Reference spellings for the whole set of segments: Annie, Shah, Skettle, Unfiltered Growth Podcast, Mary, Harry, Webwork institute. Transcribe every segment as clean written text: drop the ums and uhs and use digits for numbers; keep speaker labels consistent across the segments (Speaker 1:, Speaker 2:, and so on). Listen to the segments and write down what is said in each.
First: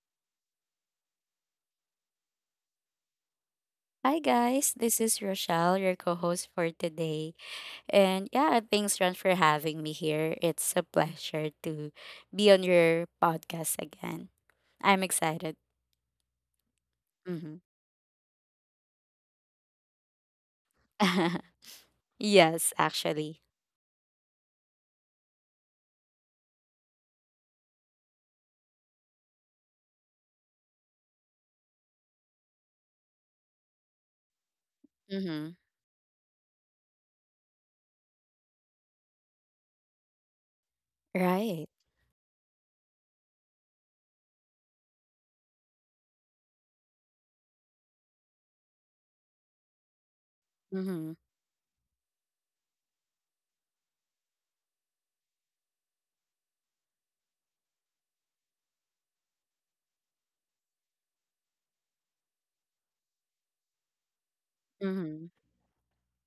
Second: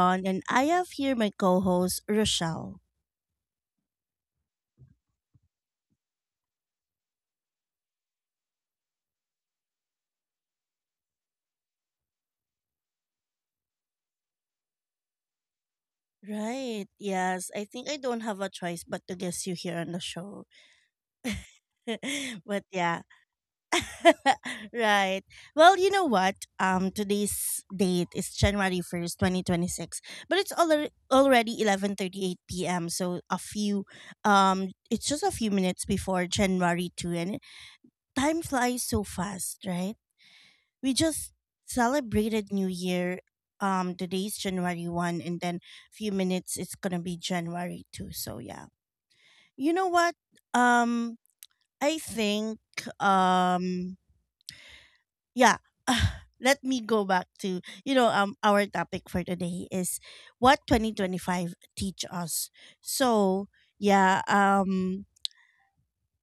Speaker 1: Ron, and I have here my co host, Rochelle.
Speaker 2: Hi guys, this is Rochelle, your co-host for today. And yeah, thanks Ron for having me here. It's a pleasure to be on your podcast again. I'm excited.
Speaker 1: Right. Yes.
Speaker 2: Hmm
Speaker 1: I think I don't have a choice but to guess you here on the show. But
Speaker 2: Yes,
Speaker 1: yeah.
Speaker 2: actually.
Speaker 1: Right. Well, you know what? Today's date is January 1st, 2026, but it's already 11:38 p.m., so a few it's just a few
Speaker 2: Hmm
Speaker 1: minutes before January 2nd, and time flies so fast, right? We just
Speaker 2: Right.
Speaker 1: celebrated New Year. Today's January 1st, and then a few minutes it's gonna be January 2nd. So, yeah. You know what?
Speaker 2: hmm
Speaker 1: Um, I think, um, yeah. Let me go back to, our topic for today is what 2025 teach us. So, yeah, um,
Speaker 2: hmm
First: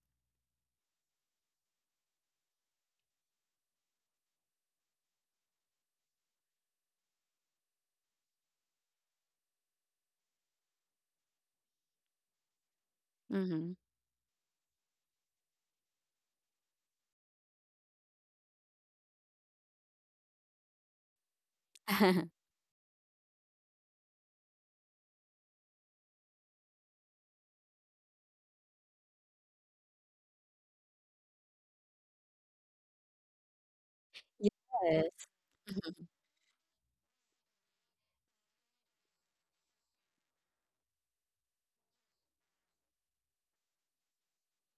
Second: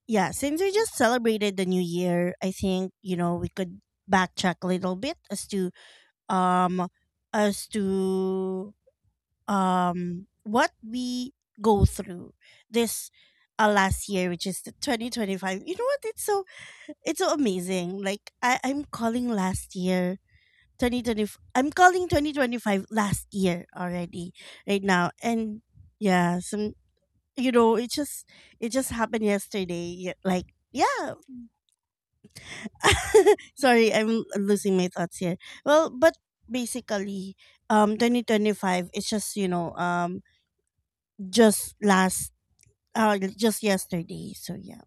Speaker 1: yeah, since we just celebrated the new year, I think, you know, we could backtrack a little bit as to um as to what we go through this
Speaker 2: hmm
Speaker 1: last year, which is the 2025. You know what? It's so amazing. Like, I'm calling last year 2020, I'm calling 2025 last year already right now. And yeah, some, you know, it just happened yesterday. Yeah, like, yeah, sorry, I'm losing my
Speaker 2: Yes.
Speaker 1: thoughts here. Well,
Speaker 2: Mm-hmm.
Speaker 1: but basically, 2025, it's just, just last just yesterday. So yeah,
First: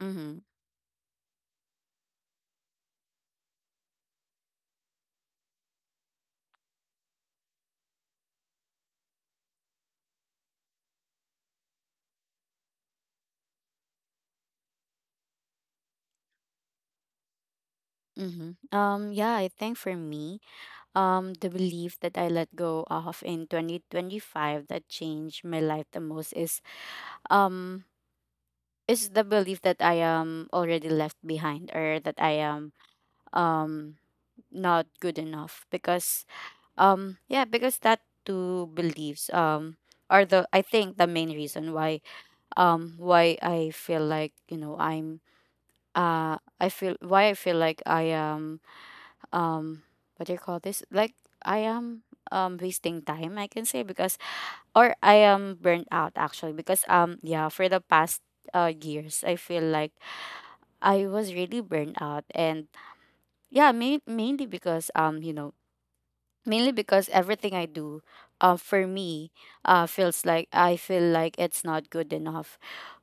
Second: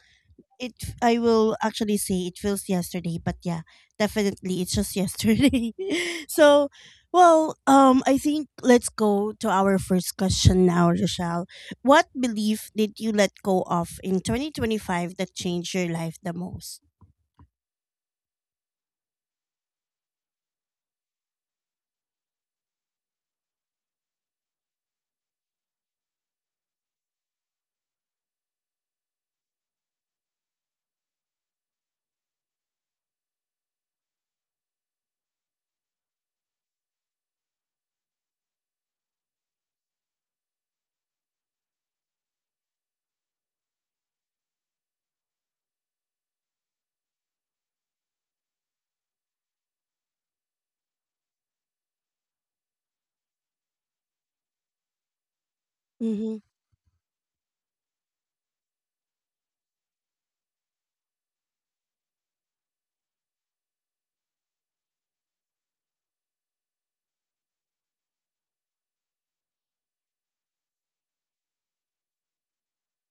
Speaker 2: Mm-hmm.
Speaker 1: it, I will actually say it feels yesterday, but yeah, definitely it's just yesterday. So, well, I think let's go to our first question now, Rochelle. What belief did you let go of in 2025 that changed your life the most?
Speaker 2: Mm-hmm. Yeah, I think for me, the belief that I let go of in 2025 that changed my life the most um is the belief that I am already left behind or that I am um not good enough. Because yeah, because that two beliefs are the I think the main reason why I feel like, you know, I'm I feel why I feel like I am, um what do you call this, like I am wasting time, I can say, because or I am burnt out
Speaker 1: Mm-hmm.
Speaker 2: actually. Because yeah, for the past years I feel like I was really burned out. And yeah, mainly because, you know, mainly because everything I do for me feels like, I feel like it's not good enough,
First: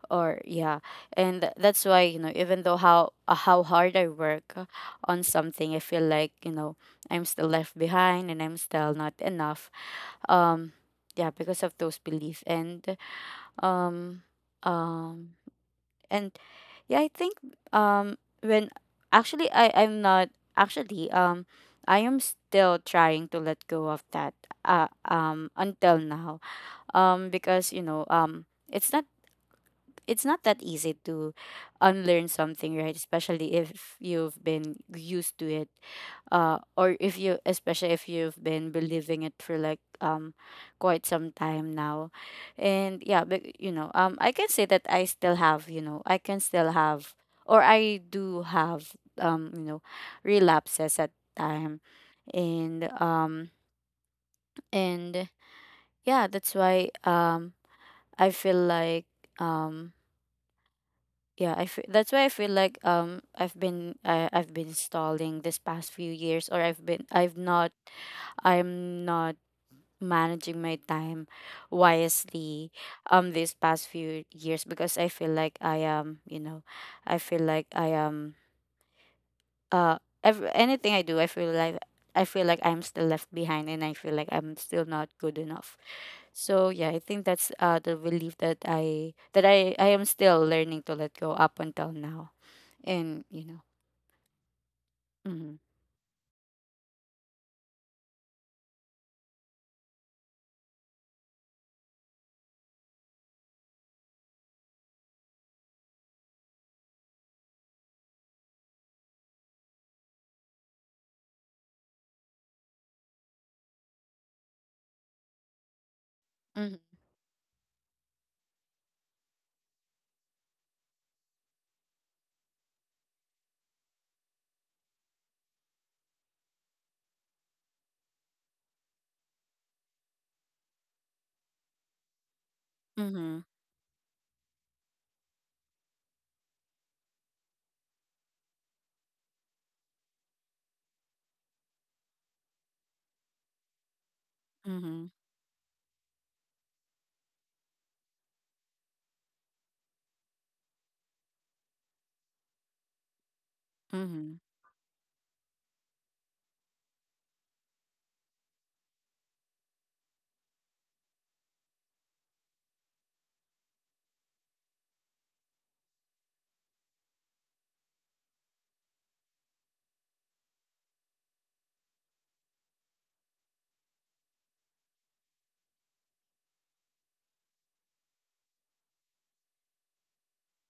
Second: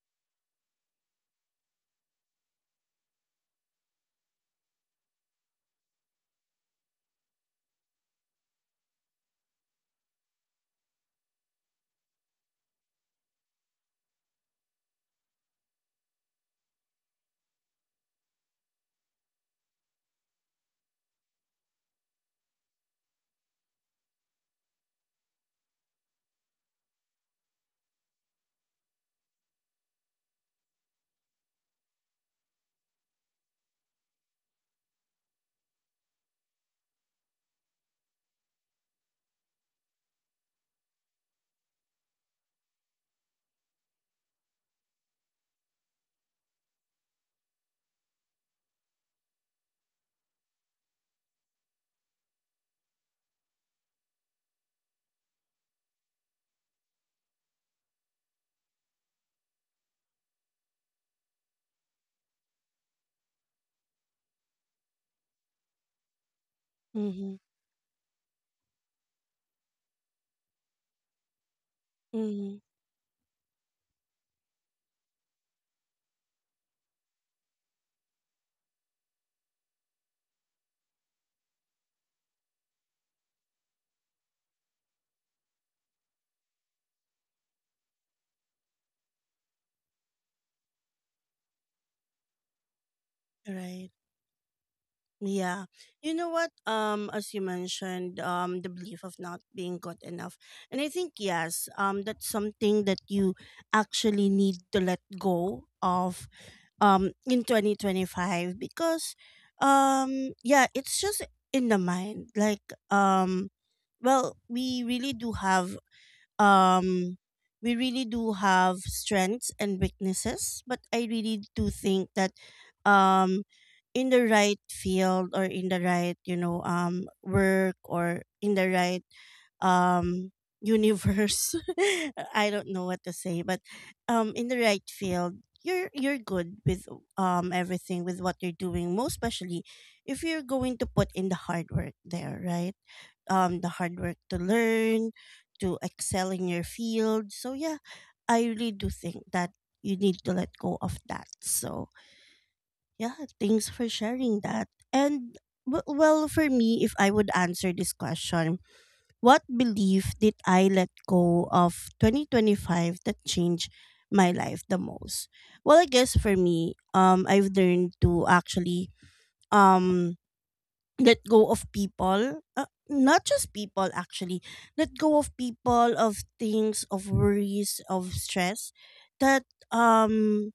Speaker 2: or yeah. And that's why, you know, even though how hard I work on something, I feel like, you know, I'm still left behind and I'm still not enough. Um yeah, because of those beliefs. And um um and yeah, I think when actually I I'm not actually, I am still trying to let go of that until now, because, you know, it's not, it's not that easy to unlearn something, right? Especially if you've been used to it, or if you, especially if you've been believing it for like, quite some time now, and yeah. But you know, I can say that I can still have, or I do have, um, you know, relapses at time, and and yeah, that's why, I feel like um that's why I feel like, I've been, I've been stalling this past few years. Or I've been,
Speaker 1: Mm-hmm.
Speaker 2: I'm not managing my time
Speaker 1: Mm-hmm.
Speaker 2: wisely, these past few years, because I feel like I am, you know, I feel like I am, anything I do I feel like, I feel like I'm still left behind and I feel like I'm still not good enough. So yeah, I think that's the belief that I am still learning to let go up until now. And you know.
Speaker 1: Right.
Speaker 2: Mhm
Speaker 1: Yeah. You know what? As you mentioned, the belief of not being good enough. And I think yes, that's something that you actually need to let go of in 2025, because yeah, it's just in the mind, like, um well,
Speaker 2: mhm
Speaker 1: um we really do have strengths and weaknesses, but I really do think that, um in the right field or in the right, you know, work, or in the right, um universe, I don't know what to
Speaker 2: mhm
Speaker 1: say, but in the right field, you're good with everything with what you're doing, most especially if you're going to put in the hard work there, right? The hard work to
Speaker 2: mhm
Speaker 1: learn, to excel in your field. So yeah, I really do think that you need to let go of that. So yeah, thanks for
Speaker 2: mhm
Speaker 1: sharing that. And well, for me, if I would answer this question, what belief did I let go of 2025 that changed my life the most? Well, I guess for me, I've learned to actually um let go of people. Not just people, actually let go of people, of things, of worries, of stress that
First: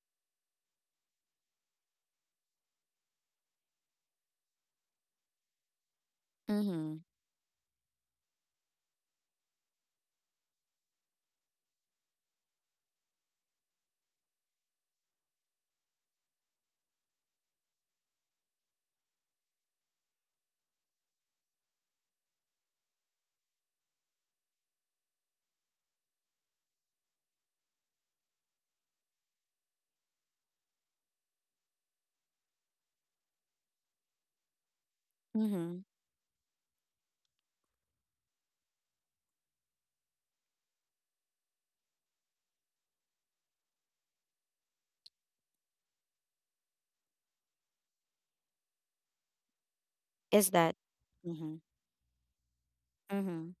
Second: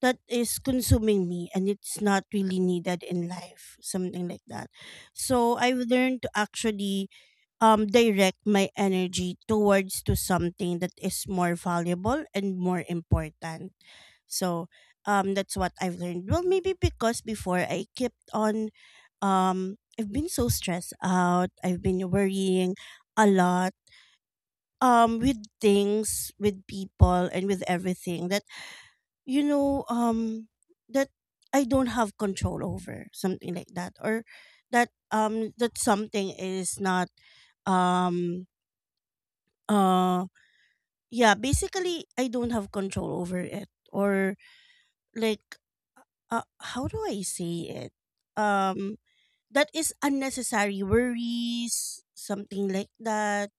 Speaker 1: that is consuming me and it's not really needed in life, something like that. So I've learned to
Speaker 2: mhm
Speaker 1: actually direct my energy towards to something that is more valuable and more important. So that's what I've learned. Well, maybe because before I kept on, I've been so stressed out, I've been worrying a lot, with things, with people, and with everything, you know, that I don't have control over, something like that, or that, that
Speaker 2: mhm
Speaker 1: something is not, um uh yeah, basically I don't have control over it, or like, uh, how do I say it, um that is
Speaker 2: Is that.
Speaker 1: unnecessary
Speaker 2: Mhm
Speaker 1: worries, something like that.
Speaker 2: mhm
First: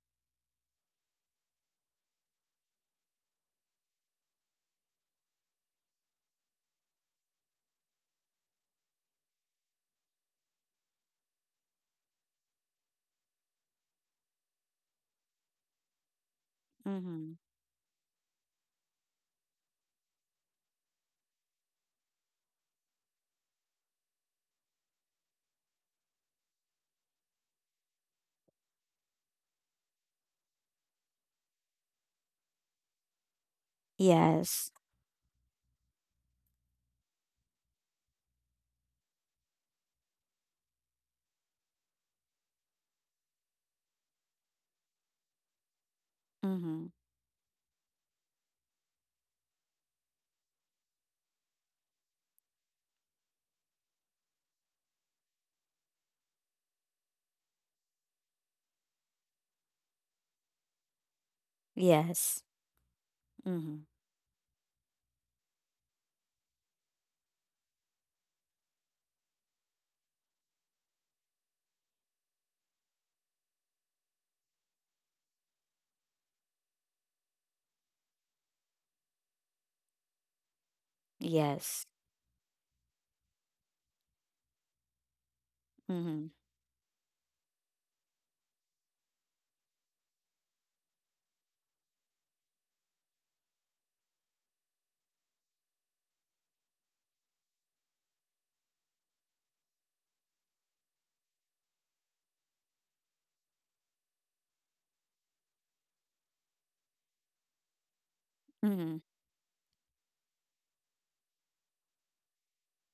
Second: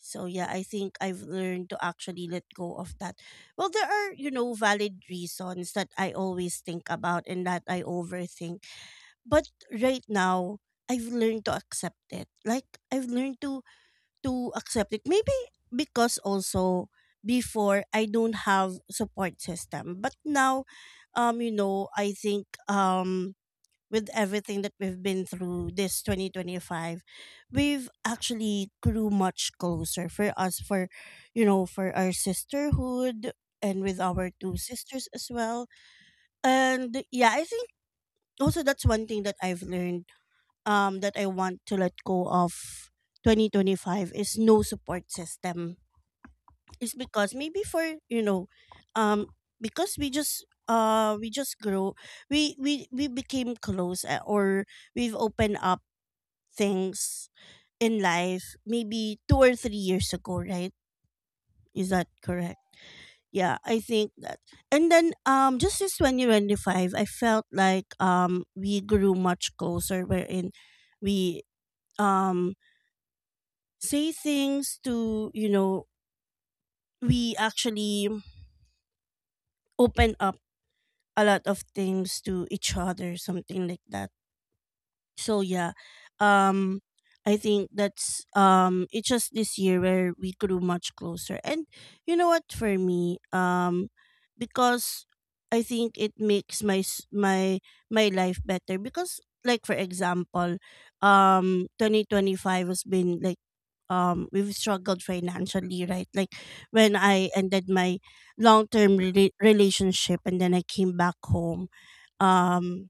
Speaker 1: So yeah, I think I've learned to actually let go of that. Well, there are, you know, valid reasons that I always think about and that I overthink. But right now, I've learned to accept it. Like I've learned to accept it. Maybe because also
Speaker 2: mhm
Speaker 1: before I don't have support system. But now, you know, I think, with everything that we've been through this 2025, we've actually grew much closer, for us, for, you know, for our sisterhood, and with our two
Speaker 2: Yes.
Speaker 1: sisters as well. And yeah, I think also that's one thing that I've learned, that I want to let go of 2025 is no support system.
Speaker 2: mhm
Speaker 1: It's because maybe for, you know, um because we just grow, we became close, or we've opened up things in life maybe 2 or 3 years ago, right? Is that
Speaker 2: Yes.
Speaker 1: correct? Yeah, I
Speaker 2: mhm
Speaker 1: think that. And then just since 2025, I felt like we grew much closer, wherein we, um say things to, you know, we actually open up a lot of
Speaker 2: Yes.
Speaker 1: things to each other, something like that. So yeah,
Speaker 2: mhm
Speaker 1: um I think that's, it's just this year where we grew much closer. And you know what, for me, because I think it makes my my life better, because like for example, 2025 has been like, we've struggled financially, right? Like when I ended my long-term
Speaker 2: mhm
Speaker 1: relationship and then I came back home, um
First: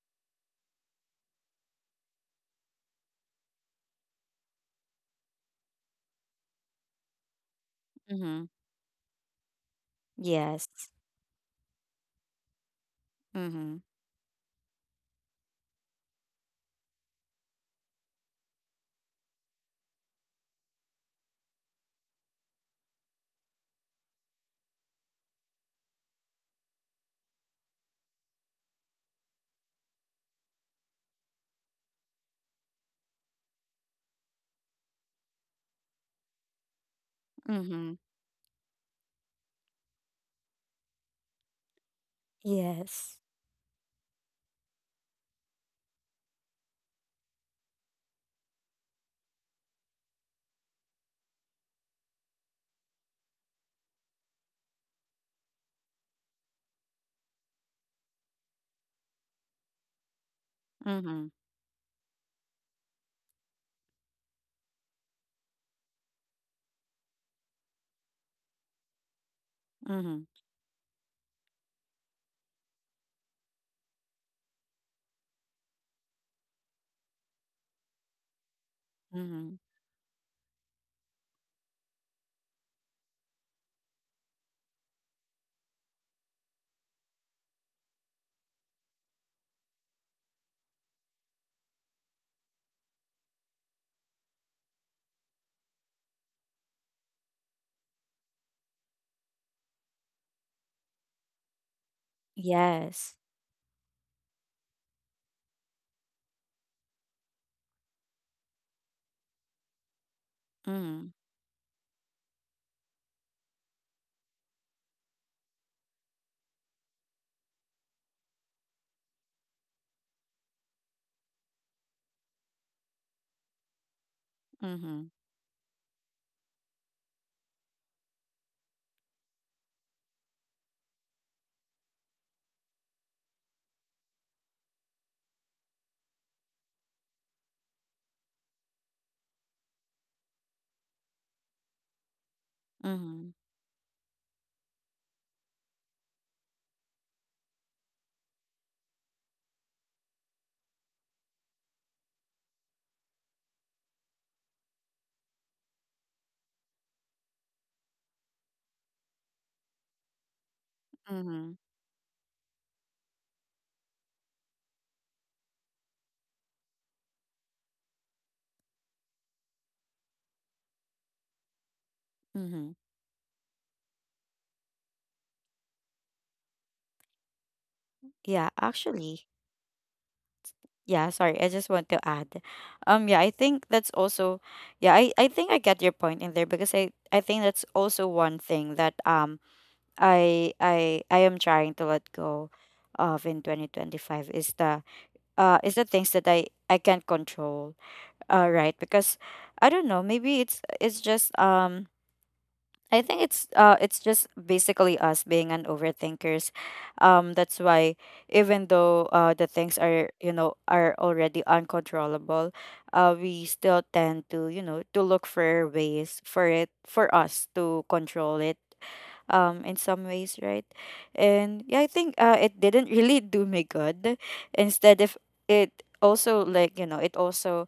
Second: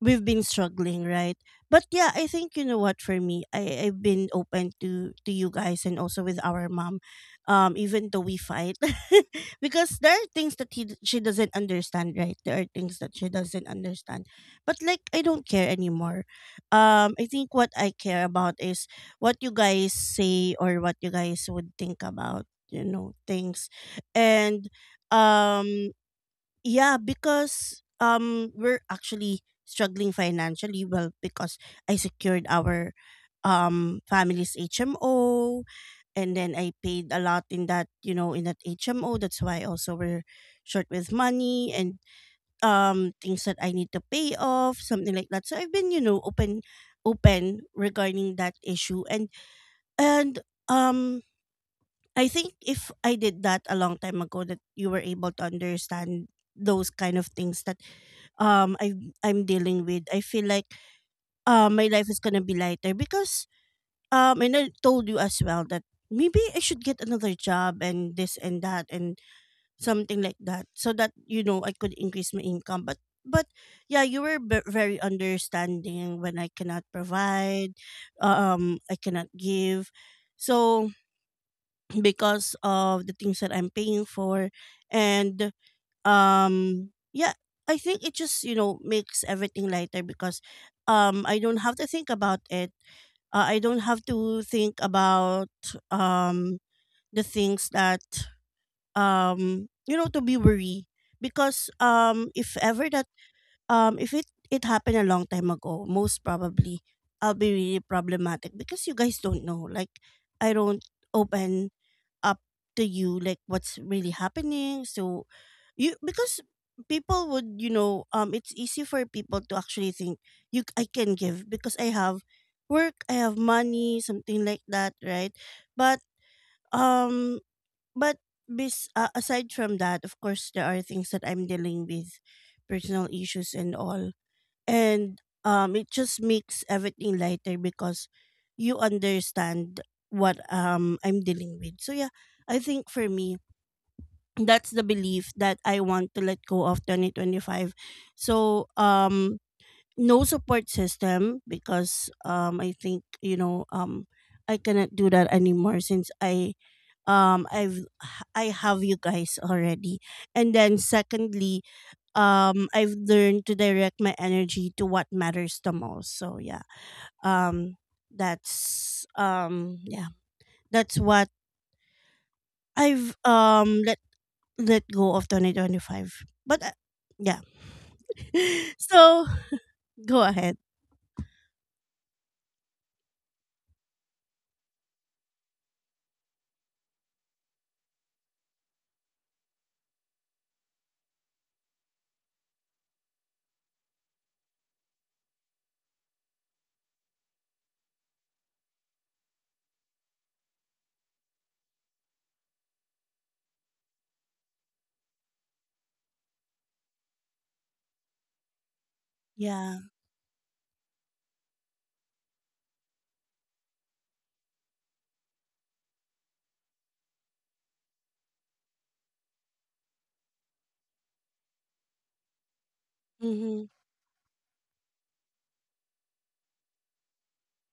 Speaker 1: we've been struggling, right? But yeah, I think, you know what, for me, I've been open to you guys, and also with our mom, even though we
Speaker 2: mhm
Speaker 1: fight, because there are things that
Speaker 2: Yes.
Speaker 1: he she doesn't understand, right? There are things that she doesn't
Speaker 2: mhm
Speaker 1: understand, but like I don't care anymore. I think what I care about is what you guys say or what you guys would think about, you know, things, and um yeah, because we're actually struggling financially. Well, because I secured our family's HMO, and then I paid a lot in that,
Speaker 2: mhm
Speaker 1: you know, in that HMO. That's why also we're short with money, and
Speaker 2: Yes.
Speaker 1: things that I need to pay off, something like that. So I've been, you know, open, open regarding that issue, and um I think if I did that a long time ago that you were able to understand those kind of things that, I, I'm dealing with. I feel like,
Speaker 2: mhm
Speaker 1: my life is gonna be lighter because, and I told you as well that maybe I should get another job and this and that and something
Speaker 2: mhm
Speaker 1: like that, so that, you know, I could increase my income. But yeah, you were very understanding when I cannot provide, I cannot
Speaker 2: mhm
Speaker 1: give. So because of the things that I'm paying for, and um yeah, I think it just, you know, makes everything lighter because, I don't have to think about it. I don't have to think about, um the things that, you know, to be worried, because if ever that,
Speaker 2: Yes.
Speaker 1: if it happened a long time ago, most probably I'll be really problematic because you guys don't know, like I don't
Speaker 2: mhm
Speaker 1: open up to you like what's really happening. So you, because people would, you know, it's easy for people to actually think you I can give because I have work, I have money, something like that,
Speaker 2: mhm
Speaker 1: right? But um but bes- uh, aside from that, of course there are things that I'm dealing with, personal issues and all, and it just makes everything lighter because you understand what, I'm dealing with. So yeah, I think for me
Speaker 2: mhm
Speaker 1: that's the belief that I want to let go of 2025. So no support system, because I think, you know, I cannot do that anymore since um I've I have you guys already. And then
Speaker 2: mhm
Speaker 1: secondly, I've learned to direct my energy to what matters the most. So yeah. Um that's Yeah. That's what
Speaker 2: mhm
Speaker 1: I've let go of 2025. But yeah.
Speaker 2: Yeah,
Speaker 1: So
Speaker 2: actually.
Speaker 1: go ahead.
Speaker 2: Yeah, sorry, I just want to add, yeah, I think that's also, yeah, I think I get your point in there, because I think that's also one thing that, I am trying to let go of in 2025 is the things that I can't control, right? Because I don't know, maybe it's just I think it's just basically us being an overthinkers. That's why even though, the things
Speaker 1: Yeah.
Speaker 2: are, you know, are already uncontrollable, we still tend to, you know, to look for ways for it for us to control it in some ways, right? And yeah, I think it didn't really do
Speaker 1: Mhm.
Speaker 2: me good. Instead, if it also, like, you know, it also,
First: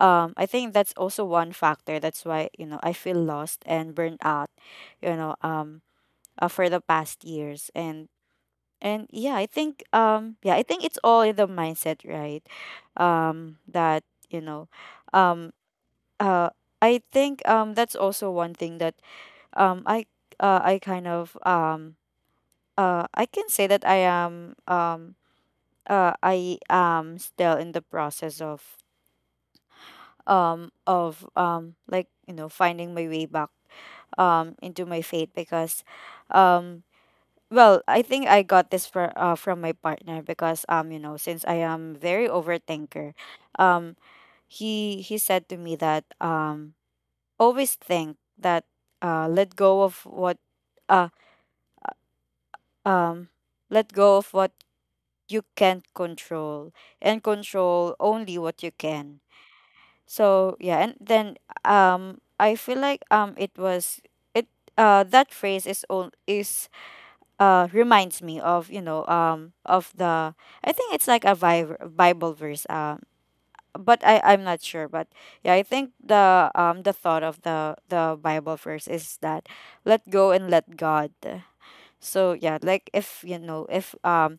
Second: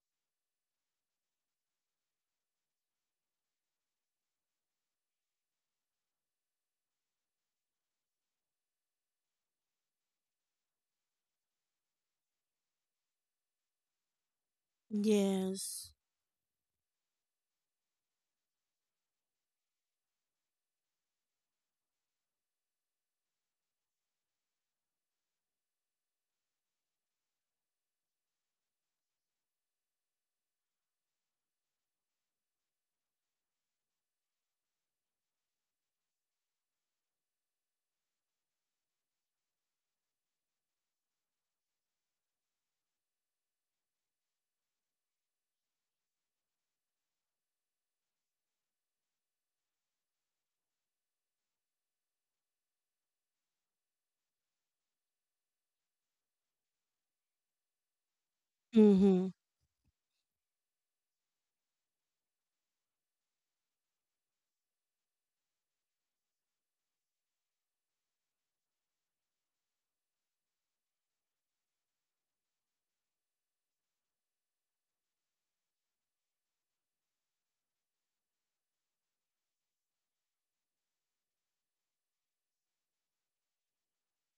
Speaker 2: I think that's also one factor that's why, you know, I feel lost and burned out, you know, for the past years. And yeah, I think, I think it's all in the mindset, right? That, you know, um
Speaker 1: Yes.
Speaker 2: uh I think, that's also one thing that, um i I kind of, I can say that I am, I am still in the process of, like, you know, finding my way back into my faith. Because um I think I got this for, from my partner, because you know, since I am very overthinker, um he said to me that always think that let go of what uh um let go of what you can't control and control only what you can.
Speaker 1: Mhm.
Speaker 2: So yeah, and then I feel like it was it that phrase is reminds me of, you know, of the, I think it's like a bible verse, but I'm not sure. But yeah, I think the thought of the Bible verse is that let go and let God. So yeah, like if, you know, if,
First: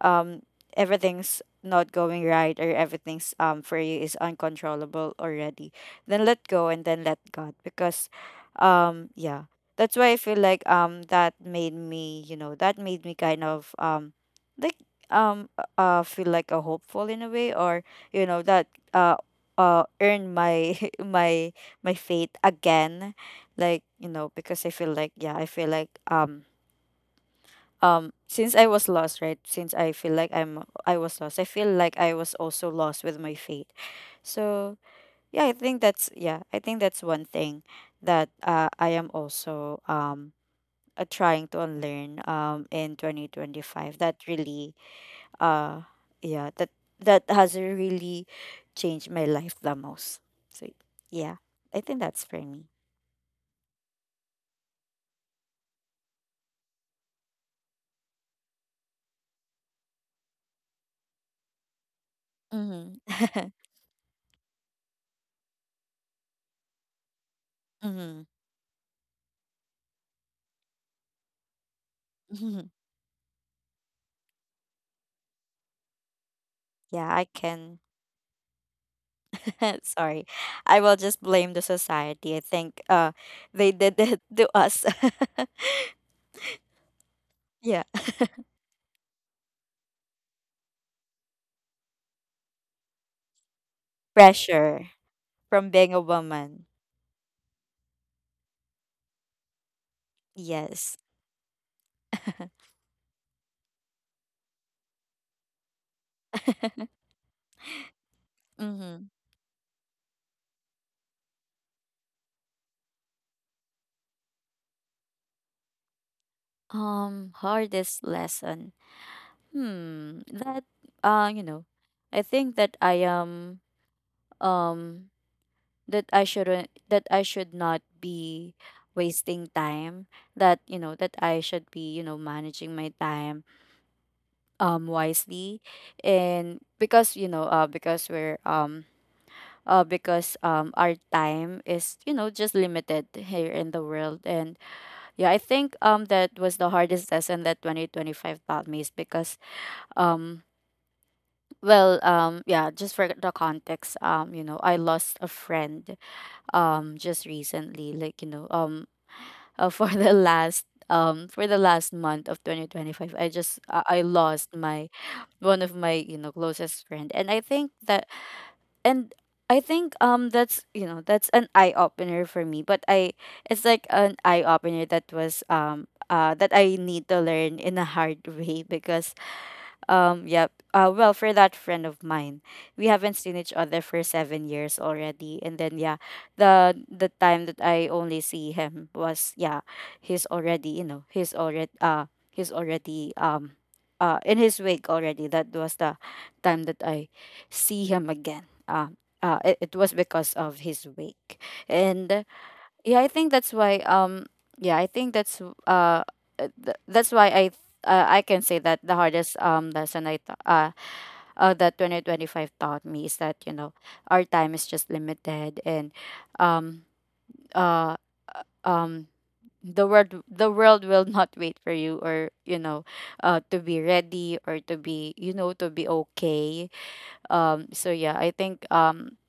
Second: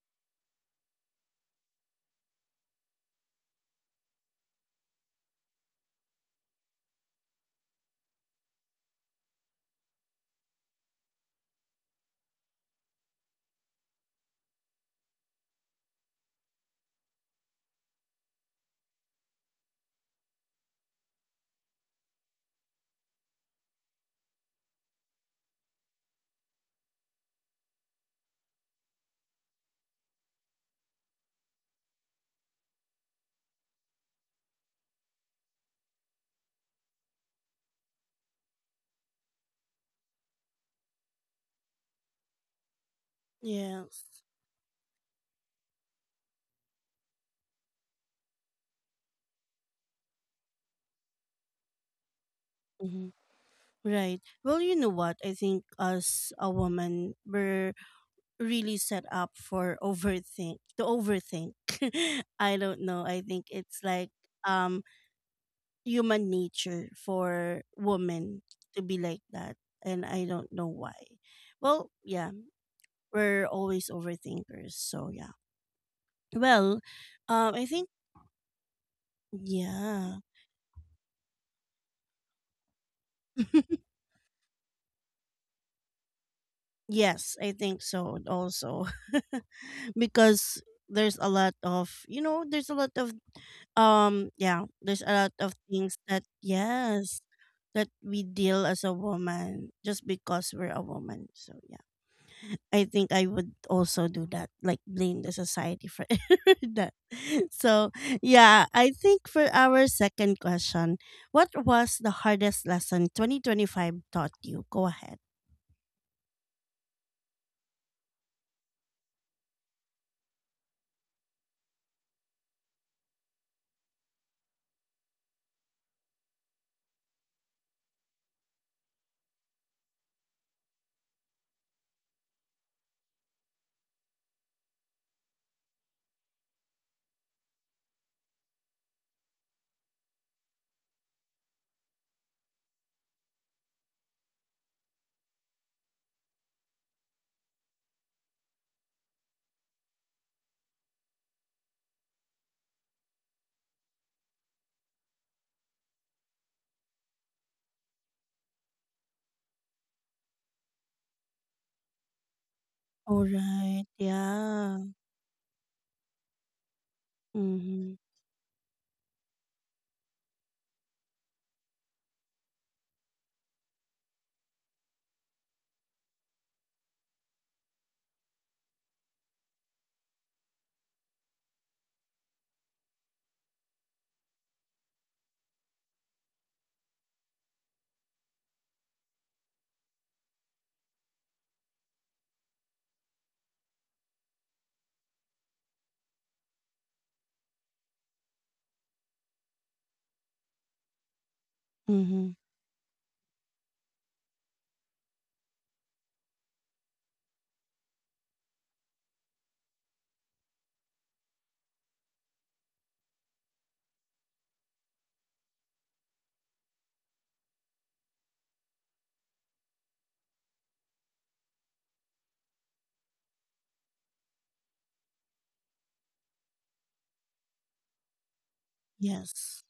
Speaker 2: um everything's not going right or everything's, for you, is uncontrollable already, then let go and then let God. Because yeah, that's why I feel like, that made me, you know, that made me kind of, like um uh feel like a hopeful in a way, or you know that uh earn my my faith again. Like, you know, because I feel like, yeah, I feel like, since I was lost, right? Since I feel like I was lost, I feel like I was also lost with my faith. So yeah, I think that's, yeah, I think that's one thing that, I am also, trying to unlearn in 2025
Speaker 1: Yes.
Speaker 2: that really uh yeah, that has really changed my life the most. So yeah, I think that's for me.
Speaker 1: Mhm. Right. Well, you know what? I think as a woman, we're really set up for overthink. I don't know, I
Speaker 2: Mhm.
Speaker 1: think it's like, um human nature for women
Speaker 2: Mhm.
Speaker 1: to be like that, and I don't know why. Well yeah, we're always overthinkers. So yeah. Well, I
Speaker 2: Yeah,
Speaker 1: think,
Speaker 2: I can.
Speaker 1: yeah.
Speaker 2: Sorry. I will just blame the society. I think they did it to us.
Speaker 1: Yes, I think so
Speaker 2: Yeah.
Speaker 1: also. Because there's a lot of, you know, there's a lot of yeah, there's a lot of
Speaker 2: Pressure
Speaker 1: things that
Speaker 2: from being a
Speaker 1: yes,
Speaker 2: woman.
Speaker 1: that we deal as a woman just because we're a woman. So
Speaker 2: Yes.
Speaker 1: yeah. I think I would also do that, like blame the society for that. So yeah, I think for
Speaker 2: Mm-hmm.
Speaker 1: our second question, what was the hardest lesson 2025 taught you? Go ahead.
Speaker 2: Hardest lesson. Hmm. That, you know, I think that I am, um that I shouldn't, that I should not be wasting time, that, you know, that I should be, you know, managing my time wisely. And because, you know, because our time is, you know, just limited here in the world. And yeah, I think, that was the hardest lesson that 2025 taught me. Is because, um yeah, just for the context, you know, I lost a friend just recently, like, you know, for the last, for the last month of 2025,
Speaker 1: All
Speaker 2: I just
Speaker 1: right.
Speaker 2: I lost
Speaker 1: Yeah.
Speaker 2: my one of my, you know, closest friend. And I think
Speaker 1: Mm-hmm.
Speaker 2: that, and I think, that's, you know, that's an eye opener for me. But I it's like an eye opener that was, that I need to learn in a hard way. Because, yep. Well, for that friend of mine, we haven't seen each other for 7 years already. And then yeah, the time that I only see him was, yeah, he's already, you know, he's already, he's already, in his wake already. That was the time that I see him again. It, it was because of his wake. And
Speaker 1: Mm-hmm.
Speaker 2: yeah, I think that's why. Yeah, I think that's that's why I can say that the hardest lesson that 2025 taught me is that, you know, our time is just limited. And um uh um the world, the world will not wait for you, or you know, to be ready or to be, you know, to be okay. So yeah, I think,
Speaker 1: Yes.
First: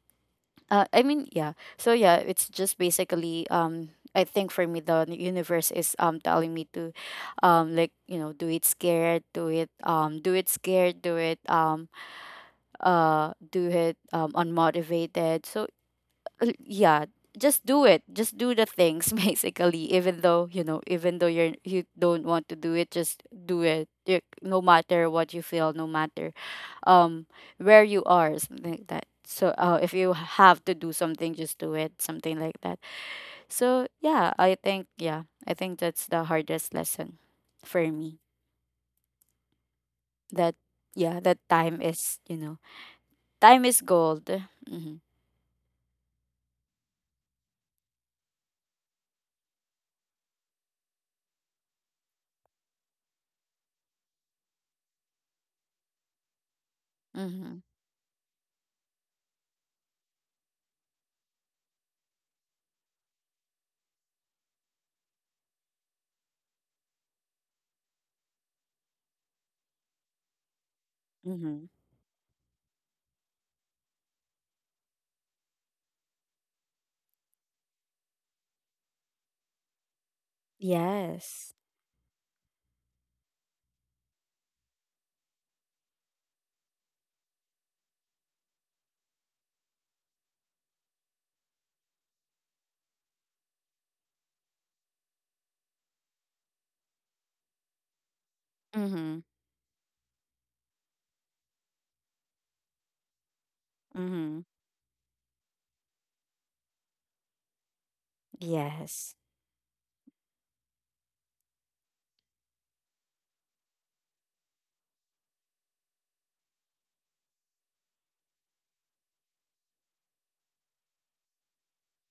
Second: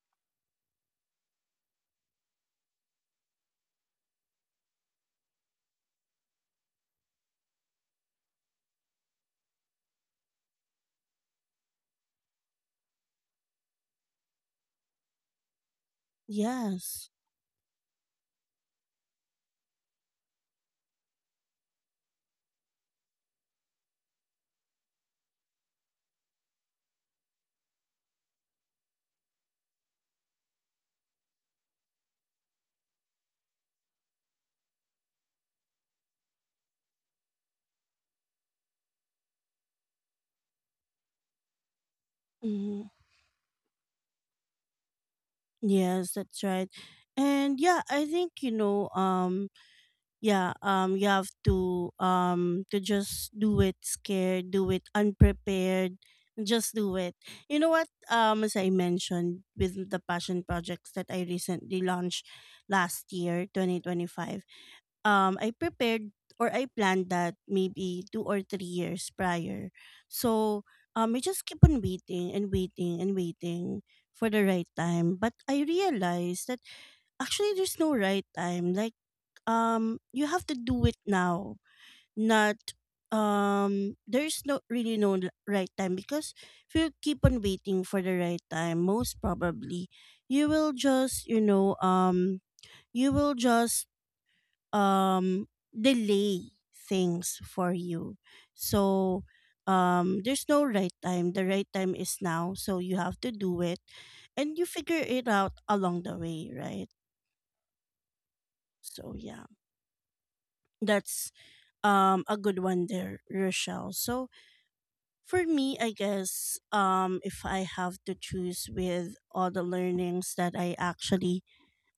Speaker 2: I mean, yeah. So yeah, it's just basically, I think for me the universe is, telling me to, like, you know, do it scared, do it scared, do it unmotivated. So, yeah,
Speaker 1: Yes.
Speaker 2: just do it. Just do the things basically. Even though, you know, even though you don't want to do it, just do it. No matter what you feel, no matter, um where you are, something like that. So if you have to do something, just do it, something like that. So yeah, I think, yeah, I think that's the hardest lesson for me. That, yeah, that time is, you know,
Speaker 1: Mm-hmm.
Speaker 2: time is gold. Mm-hmm.
Speaker 1: Yes, that's right. And yeah, I think, you know, yeah, you have to just do it scared, do it unprepared, just do it.
Speaker 2: Mm-hmm.
Speaker 1: You know what? As I mentioned with the passion projects that I recently launched last year, 2025. I prepared or I planned that maybe 2 or 3 years prior. So I just
Speaker 2: Mm-hmm.
Speaker 1: keep on waiting and waiting and waiting for the right time. But I realized that actually there's no right time. Like you have to do it
Speaker 2: Yes.
Speaker 1: now, not there's no really no right time, because if you keep on waiting for the right time, most probably you will just you will just um delay things for you,
Speaker 2: Mm-hmm.
Speaker 1: so there's no right time, the right time is now, so you have to do it
Speaker 2: Mm-hmm.
Speaker 1: and you figure it out along the way, right?
Speaker 2: Yes.
Speaker 1: So yeah, that's a good one there, Rochelle. So for me, I guess if I have to choose with all the learnings that I actually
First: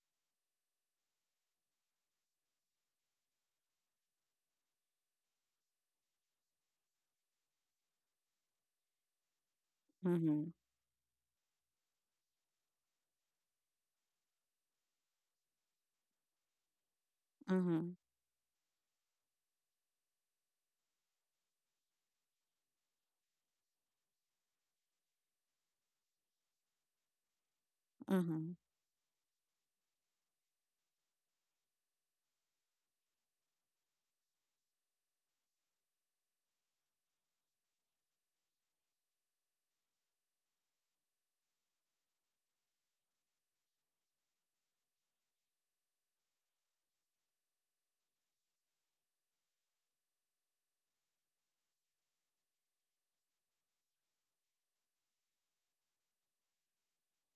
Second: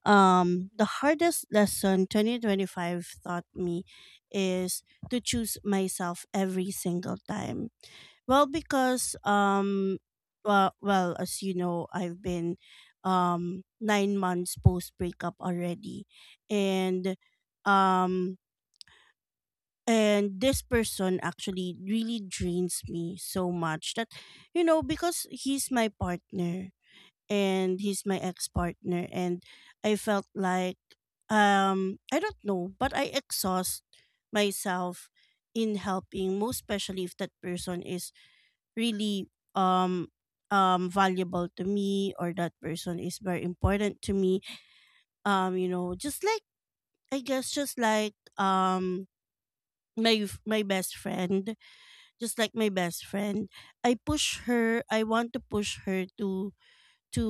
Speaker 1: The hardest lesson 2025 taught me is to choose myself every single time. Well, because
Speaker 2: Mm-hmm.
Speaker 1: well, as you know, I've been 9 months post breakup already, and
Speaker 2: Mm-hmm.
Speaker 1: um this person actually really drains me so much. That, you know, because he's my partner and he's my
Speaker 2: Mm-hmm.
Speaker 1: ex-partner, and I felt like I don't know, but I exhaust myself in helping, most especially if that person is really um valuable to me, or that person is very important to me. You know, just like I guess just like my best friend, just like my best friend, I push her. I want to push her to to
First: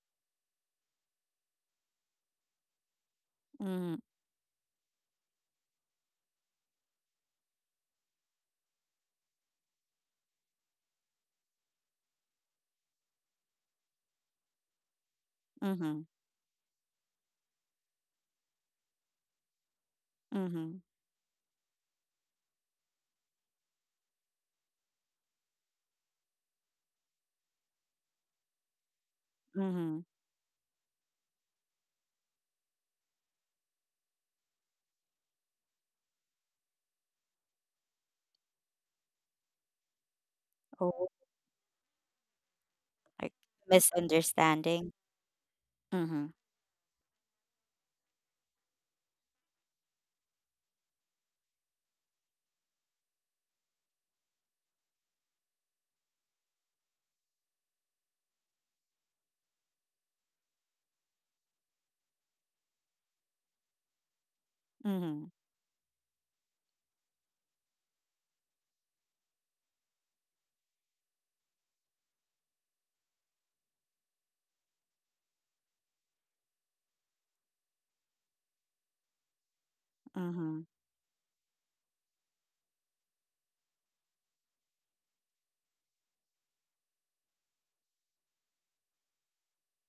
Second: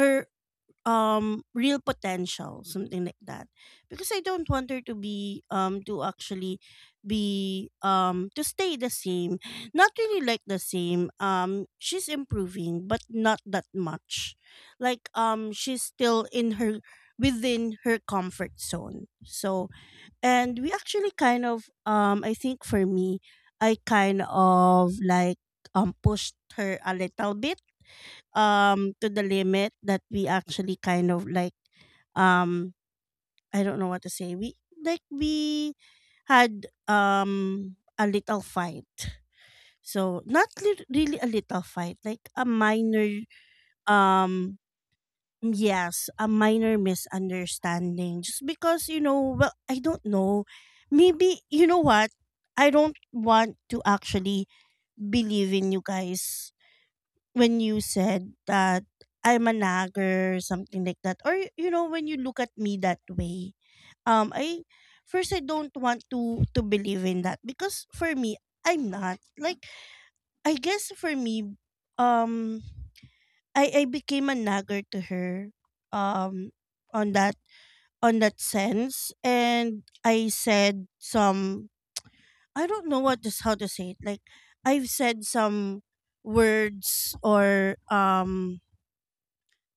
Speaker 1: her real potential, something like that.
Speaker 2: Mm-hmm.
Speaker 1: Because I don't want her to be to actually be to stay the same. Not really like the same, she's improving but not that much. Like she's
Speaker 2: Mm-hmm.
Speaker 1: still in her within her comfort zone. So, and we
Speaker 2: Mm-hmm.
Speaker 1: actually kind of I think for me, I kind of like pushed her a little bit to the limit
Speaker 2: Mm-hmm.
Speaker 1: that we actually kind of like um I don't know what to say. We like, we had a little fight. So not
Speaker 2: Oh.
Speaker 1: really a little fight, like a minor
Speaker 2: Like,
Speaker 1: um
Speaker 2: misunderstanding.
Speaker 1: yes,
Speaker 2: Mm-hmm.
Speaker 1: a minor misunderstanding, just because, you know, well, I don't know. Maybe you know what? I don't want to actually believe in you guys when you said that I'm a nagger, something like that, or you know, when you look at me that way, I
Speaker 2: Mm-hmm.
Speaker 1: first I don't want to believe in that, because for me, I'm not like I guess for me, um, I became a nagger to her, um, on that on that sense, and I
Speaker 2: Mm-hmm.
Speaker 1: said some I don't know what is how to say it. Like I've said some words or um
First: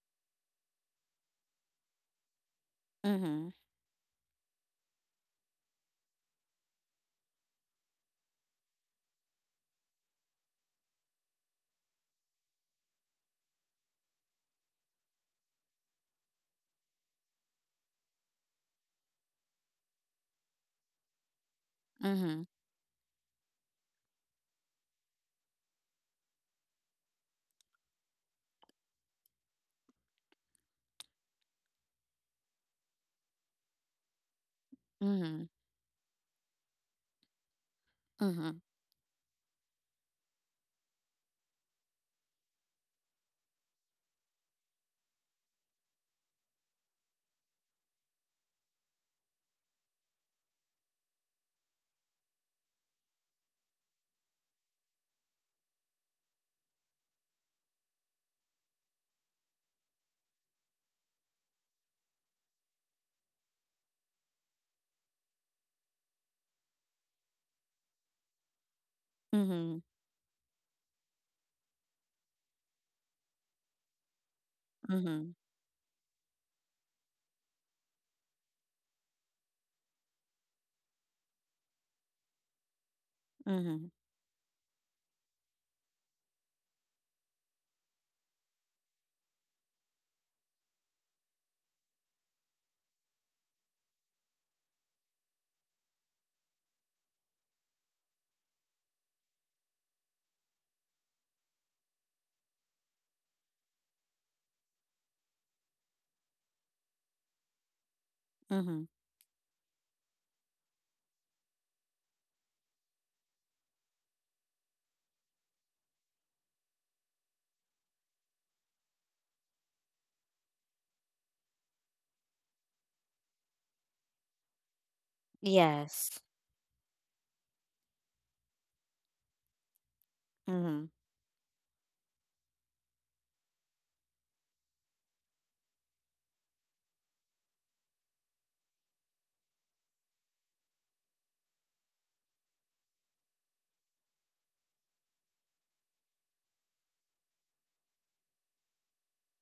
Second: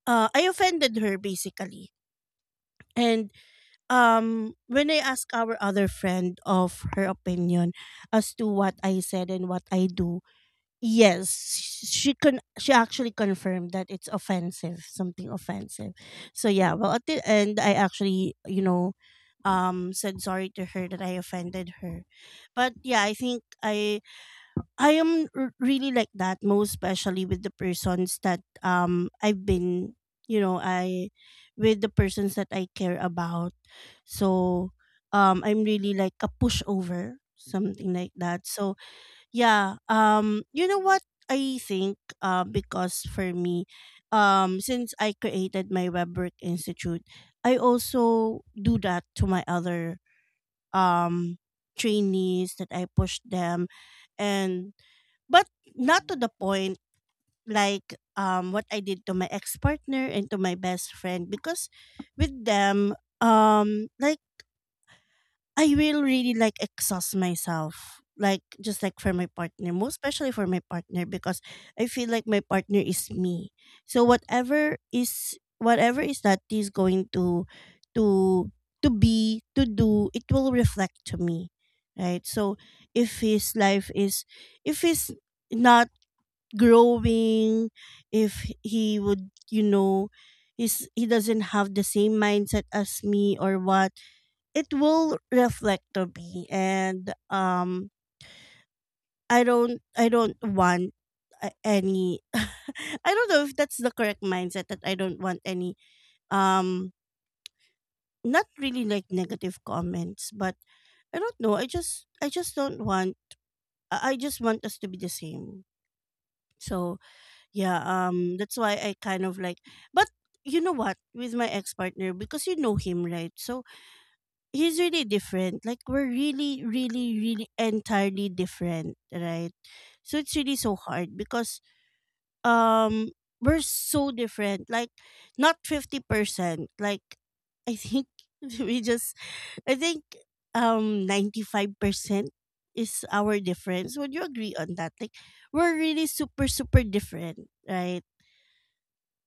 Speaker 1: uh, I offended her basically. And
Speaker 2: Mhm.
Speaker 1: when I asked our other friend of her opinion as to what I said and what I do, yes, she actually confirmed that it's offensive, something offensive. So yeah, well at the end, I actually, you know, said sorry to her that I offended her.
Speaker 2: Mhm.
Speaker 1: But yeah, I think I am really like that, most especially with the persons that I've been, you know, I with the persons that I care about. So
Speaker 2: Mhm.
Speaker 1: I'm really like a pushover, something like that.
Speaker 2: Mhm.
Speaker 1: So yeah, you know what, I think because for me since I created my Webwork institute, I also do that to my other um trainees, that I pushed them and but not to the point like what I did to my ex partner and to my best friend, because with them like I will really like exhaust myself, like just like for my partner,
Speaker 2: Mhm.
Speaker 1: most especially for my partner, because I feel like my partner is me. So
Speaker 2: Mhm.
Speaker 1: whatever is that is going to to to be to do, it will reflect to me, right? So if
Speaker 2: Mhm.
Speaker 1: his life is if he's not growing, if he would, you know, is he doesn't have the same mindset as me or what, it will reflect to me. And I don't want any I don't know if that's the correct mindset, that I don't want any um not
Speaker 2: Mhm.
Speaker 1: really like negative comments, but I don't know, I just don't want I just want us to be the same. So yeah, that's why I kind of like but you know what, with my ex partner, because you know him, right? So he's really different. Like
Speaker 2: Yes.
Speaker 1: we're really, really, really entirely different, right? So it's really
Speaker 2: Mhm.
Speaker 1: so hard because um we're so different. Like not 50%. Like I think we just I think 95% is our difference. Would you agree on that? Like we're really super, super different, right?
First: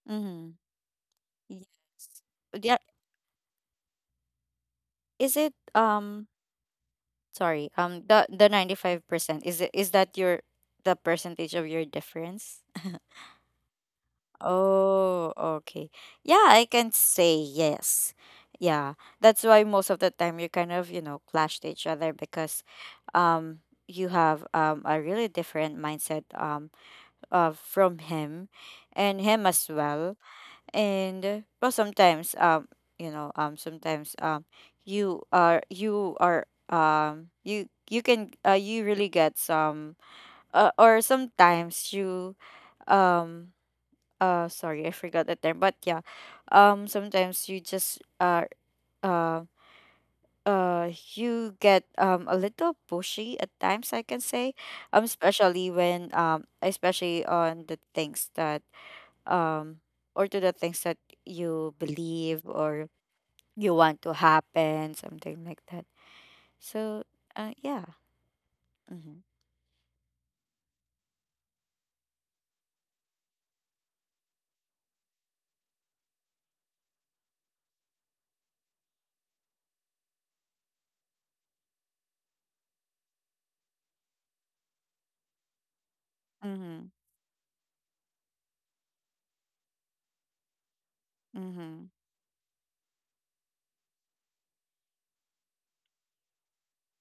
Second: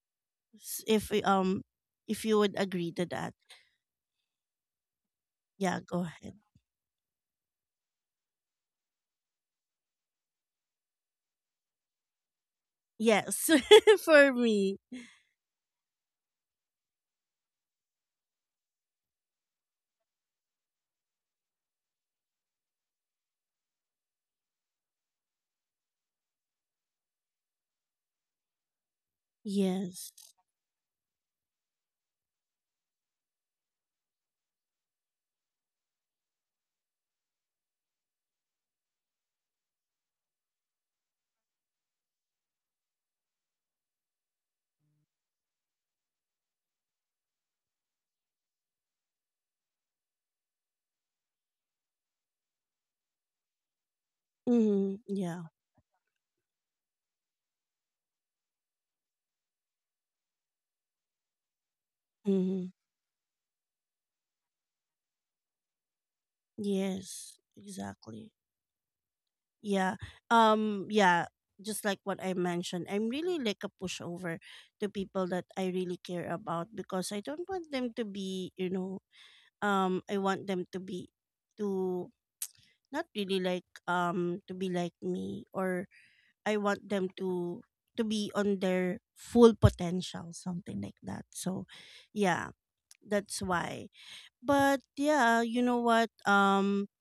Speaker 2: Mhm.
Speaker 1: S- If we- um
Speaker 2: Yes.
Speaker 1: if you would
Speaker 2: Yeah.
Speaker 1: agree to that.
Speaker 2: Is it
Speaker 1: Yeah, go ahead.
Speaker 2: sorry, the 95% is it, is that your, the percentage of your difference?
Speaker 1: Yes. For me.
Speaker 2: Oh, okay. Yeah, I can say yes. Yeah. That's why most of the time you kind of, you know, clash to each other because um you have a really different mindset from him and him as
Speaker 1: Yes.
Speaker 2: well and well sometimes sometimes you can you really get some or sometimes you um sorry, I forgot the term but yeah, sometimes you just are uh uh you get a little pushy at times I can say,
Speaker 1: Mm-hmm. Yeah.
Speaker 2: especially when especially on the things that um or to the things that you believe
Speaker 1: Mm-hmm.
Speaker 2: or you want to happen, something like that. So
Speaker 1: Yes.
Speaker 2: yeah.
Speaker 1: Exactly.
Speaker 2: Mm-hmm.
Speaker 1: Yeah. Yeah. Just like what I mentioned, I'm really like a pushover to people that I really care about, because I don't want them to be, you know, I want them to be, to not really like to be like me, or I want
Speaker 2: Mm-hmm.
Speaker 1: them to be on their full potential, something like that. So,
Speaker 2: Mm-hmm.
Speaker 1: yeah, that's why. But yeah, you know what? Um,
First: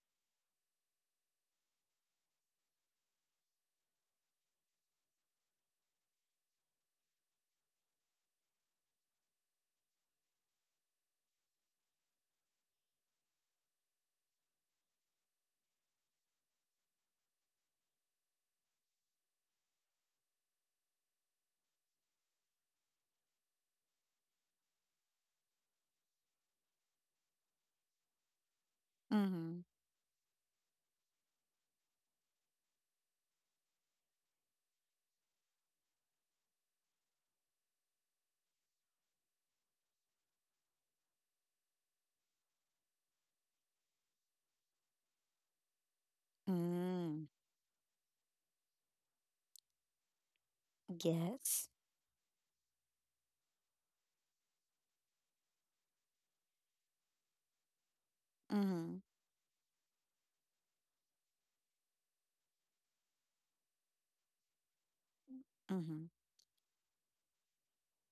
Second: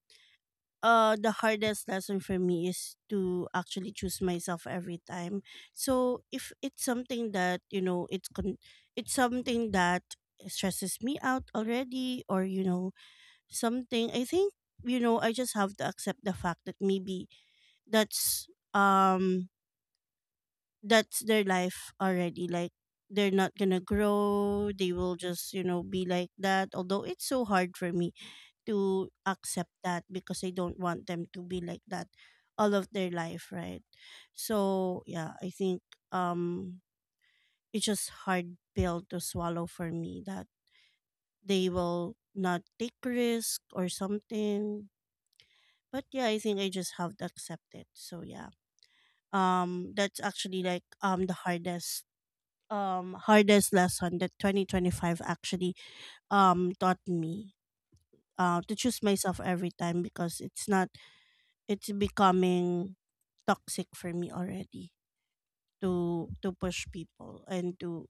Speaker 1: uh The hardest lesson for me is to actually choose myself every time. So if it's something that, you know, it's something that stresses me out already, or you know, something, I think, you know, I just have to accept the fact that maybe that's um that's their life already. Like they're not gonna grow, they will just, you know, be like that, although it's so hard for me to
Speaker 2: Mm-hmm.
Speaker 1: accept that, because I don't want them to be like that all of their life, right? So yeah, I think um it's just hard pill to swallow for me that they will not take risk or something. But yeah, I think I just have
Speaker 2: Mm.
Speaker 1: to accept it. So yeah. Um, that's actually like the
Speaker 2: Yes.
Speaker 1: hardest hardest lesson that 2025 actually taught me, to
Speaker 2: Mm-hmm.
Speaker 1: choose myself every time, because it's not, it's becoming toxic for me already,
Speaker 2: Mm-hmm.
Speaker 1: to push people, and to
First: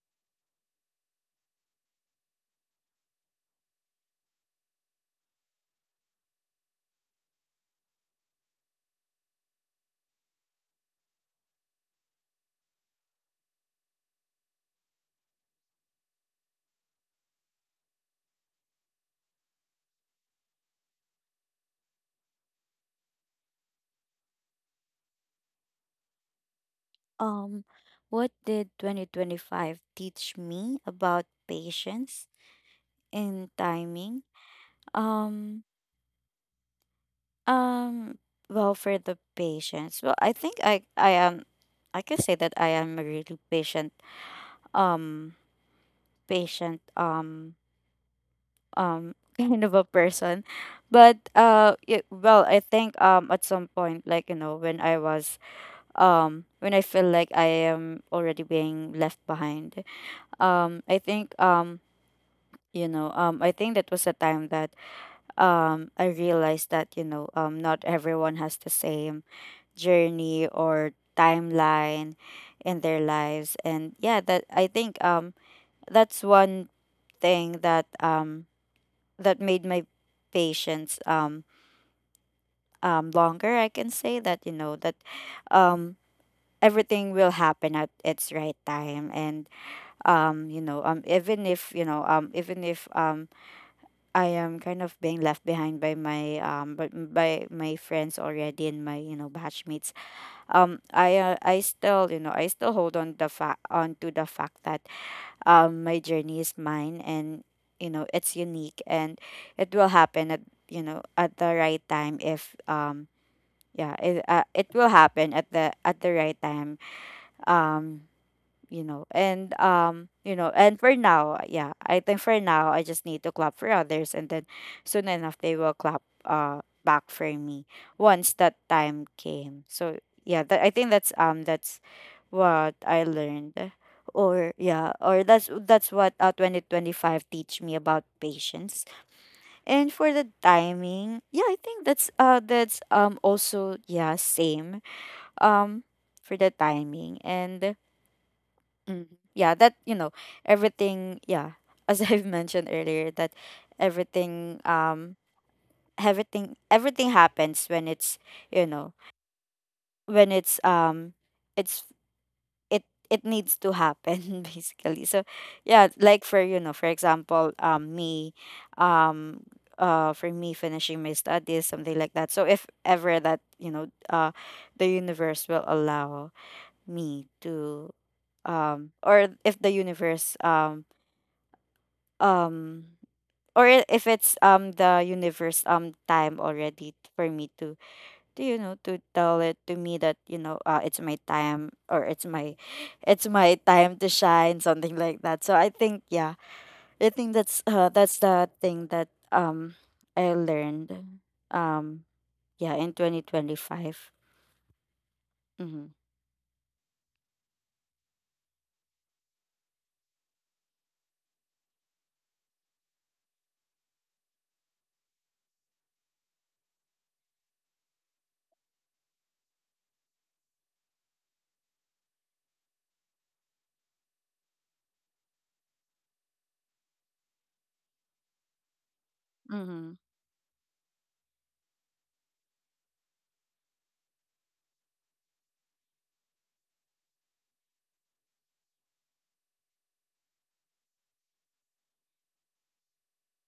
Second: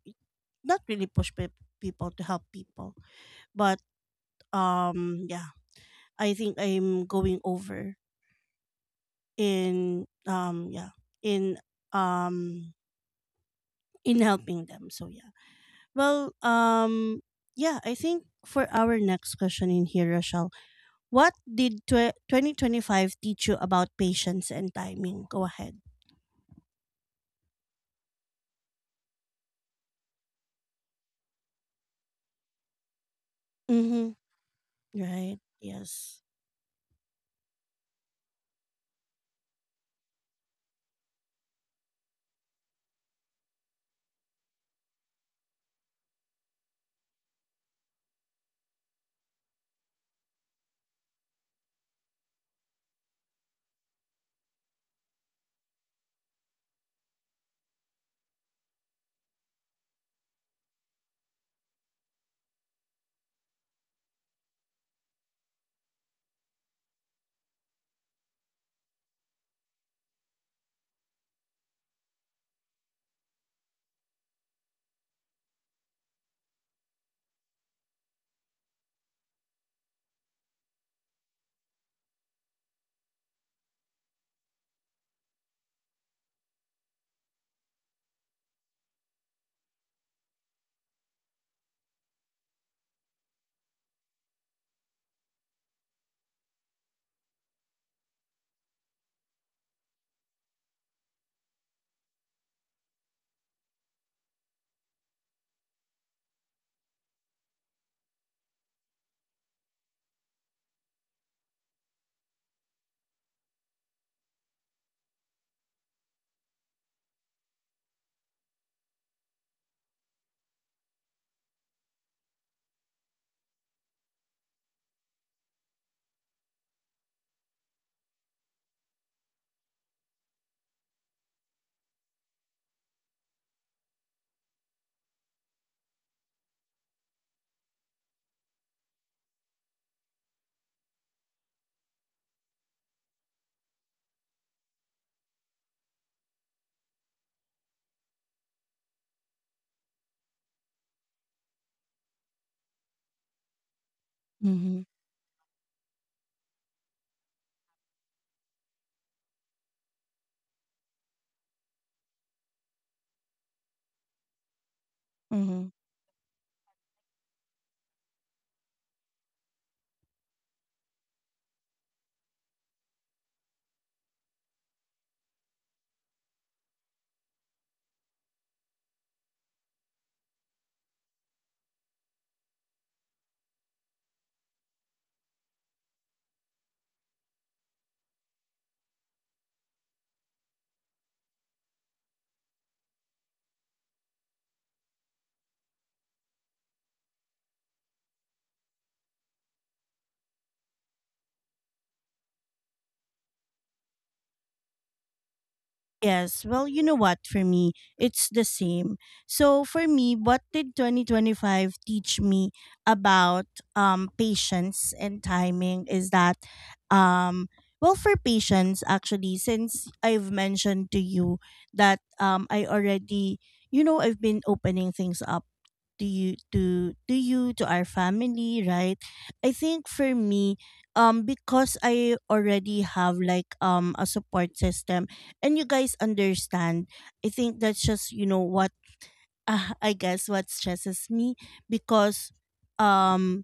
Speaker 1: not really push pe- people to help people. But yeah, I think I'm going over in yeah, in um in helping them. So yeah. Well yeah, I think for our next question in here, Rochelle. What did 2025 teach you about patience and timing? Go ahead.
Speaker 2: um what did 2025 teach me about patience and
Speaker 1: Mm-hmm.
Speaker 2: timing?
Speaker 1: Right.
Speaker 2: um
Speaker 1: Yes.
Speaker 2: um well, for the patience, well, I think I am, I can say that I am a really patient, um patient, kind of a person. But it, well, I think at some point, like, you know, when I was, when I feel like I am already being left behind, I think, I think that was a time that I realized that, you know, not everyone has the same journey or timeline in their lives. And yeah, that, I think, that's one thing that, that made my patience longer, I can say. That, you know, that, um everything will happen at its right time. And even if, you know, even if, I am kind of being left behind by my, but by my friends already and my, you know, batchmates, I still, you know, I still hold on the fact, on to the fact that, my journey is mine, and you know, it's unique, and it will happen at, you know, at the right time. If yeah, it will happen at the right time. um you know, and you know, and for now, yeah, I think for now I just need to clap for others, and then soon enough they will clap back for me once that time came. So yeah, that's what I learned. Or yeah, or that's what 2025 teach me about patience. And for the timing, yeah, I think that's also, yeah, same um for the timing. And mm. Yeah, that, you know, everything, yeah, as I've mentioned earlier, that everything
Speaker 1: Mm-hmm.
Speaker 2: everything happens when it's, you know, when it's, it's, it it needs to happen basically. So yeah, like, for, you know, for example, me, um for me finishing my studies, something like that. So if ever that, you know, the universe will allow me to, or if the universe um or if it's the universe time already for me to, you know, to tell it to me that, you know, it's my time, or it's my, it's my time to shine, something like that. So I think, yeah, I think that's the thing that I learned, um yeah, in 2025. Mm-hmm.
Speaker 1: Yes, well, you know what, for me, it's the same. So, for me, what did 2025 teach me about patience and timing is that, um, well, for patience, actually, since I've mentioned to you that I already, you know, I've been opening things up to you to our family, right? I think
Speaker 2: Mm-hmm.
Speaker 1: for me because I already have like a support system and you guys understand, I think that's just, you know what, I guess what stresses me, because um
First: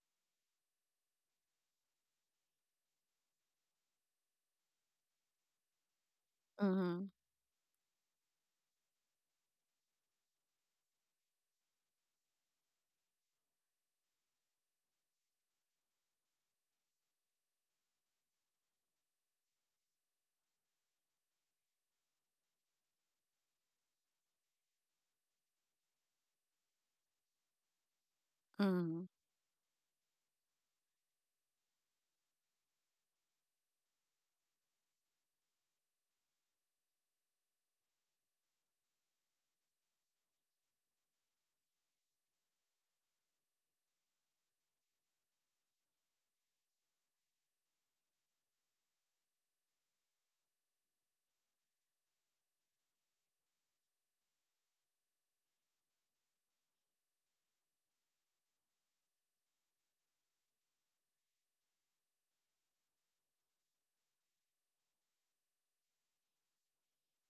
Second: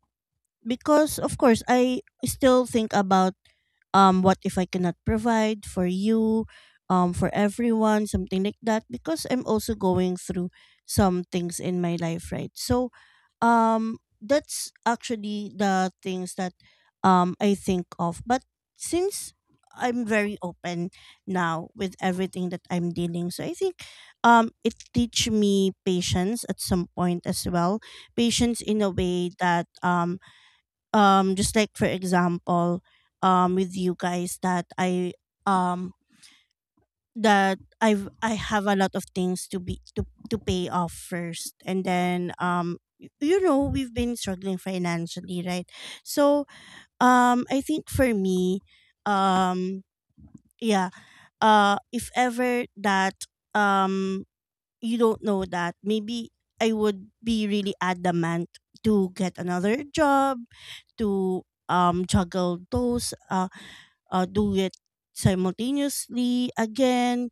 Speaker 1: because of course I still think about what if I cannot provide for you, for everyone, something like that, because I'm also going through some things in my life, right? So that's actually the things that I think of. But since I'm very open now with everything that I'm dealing. So I think it teach me patience at some point as well. Patience in a
Speaker 2: Mm-hmm.
Speaker 1: way that just like for example with you guys that I um that I have a lot of things to be to pay off first. And then you know, we've been struggling financially, right? So I think for me um yeah, if ever that um you don't know that maybe I would be really adamant to get another job, to juggle those do it simultaneously again.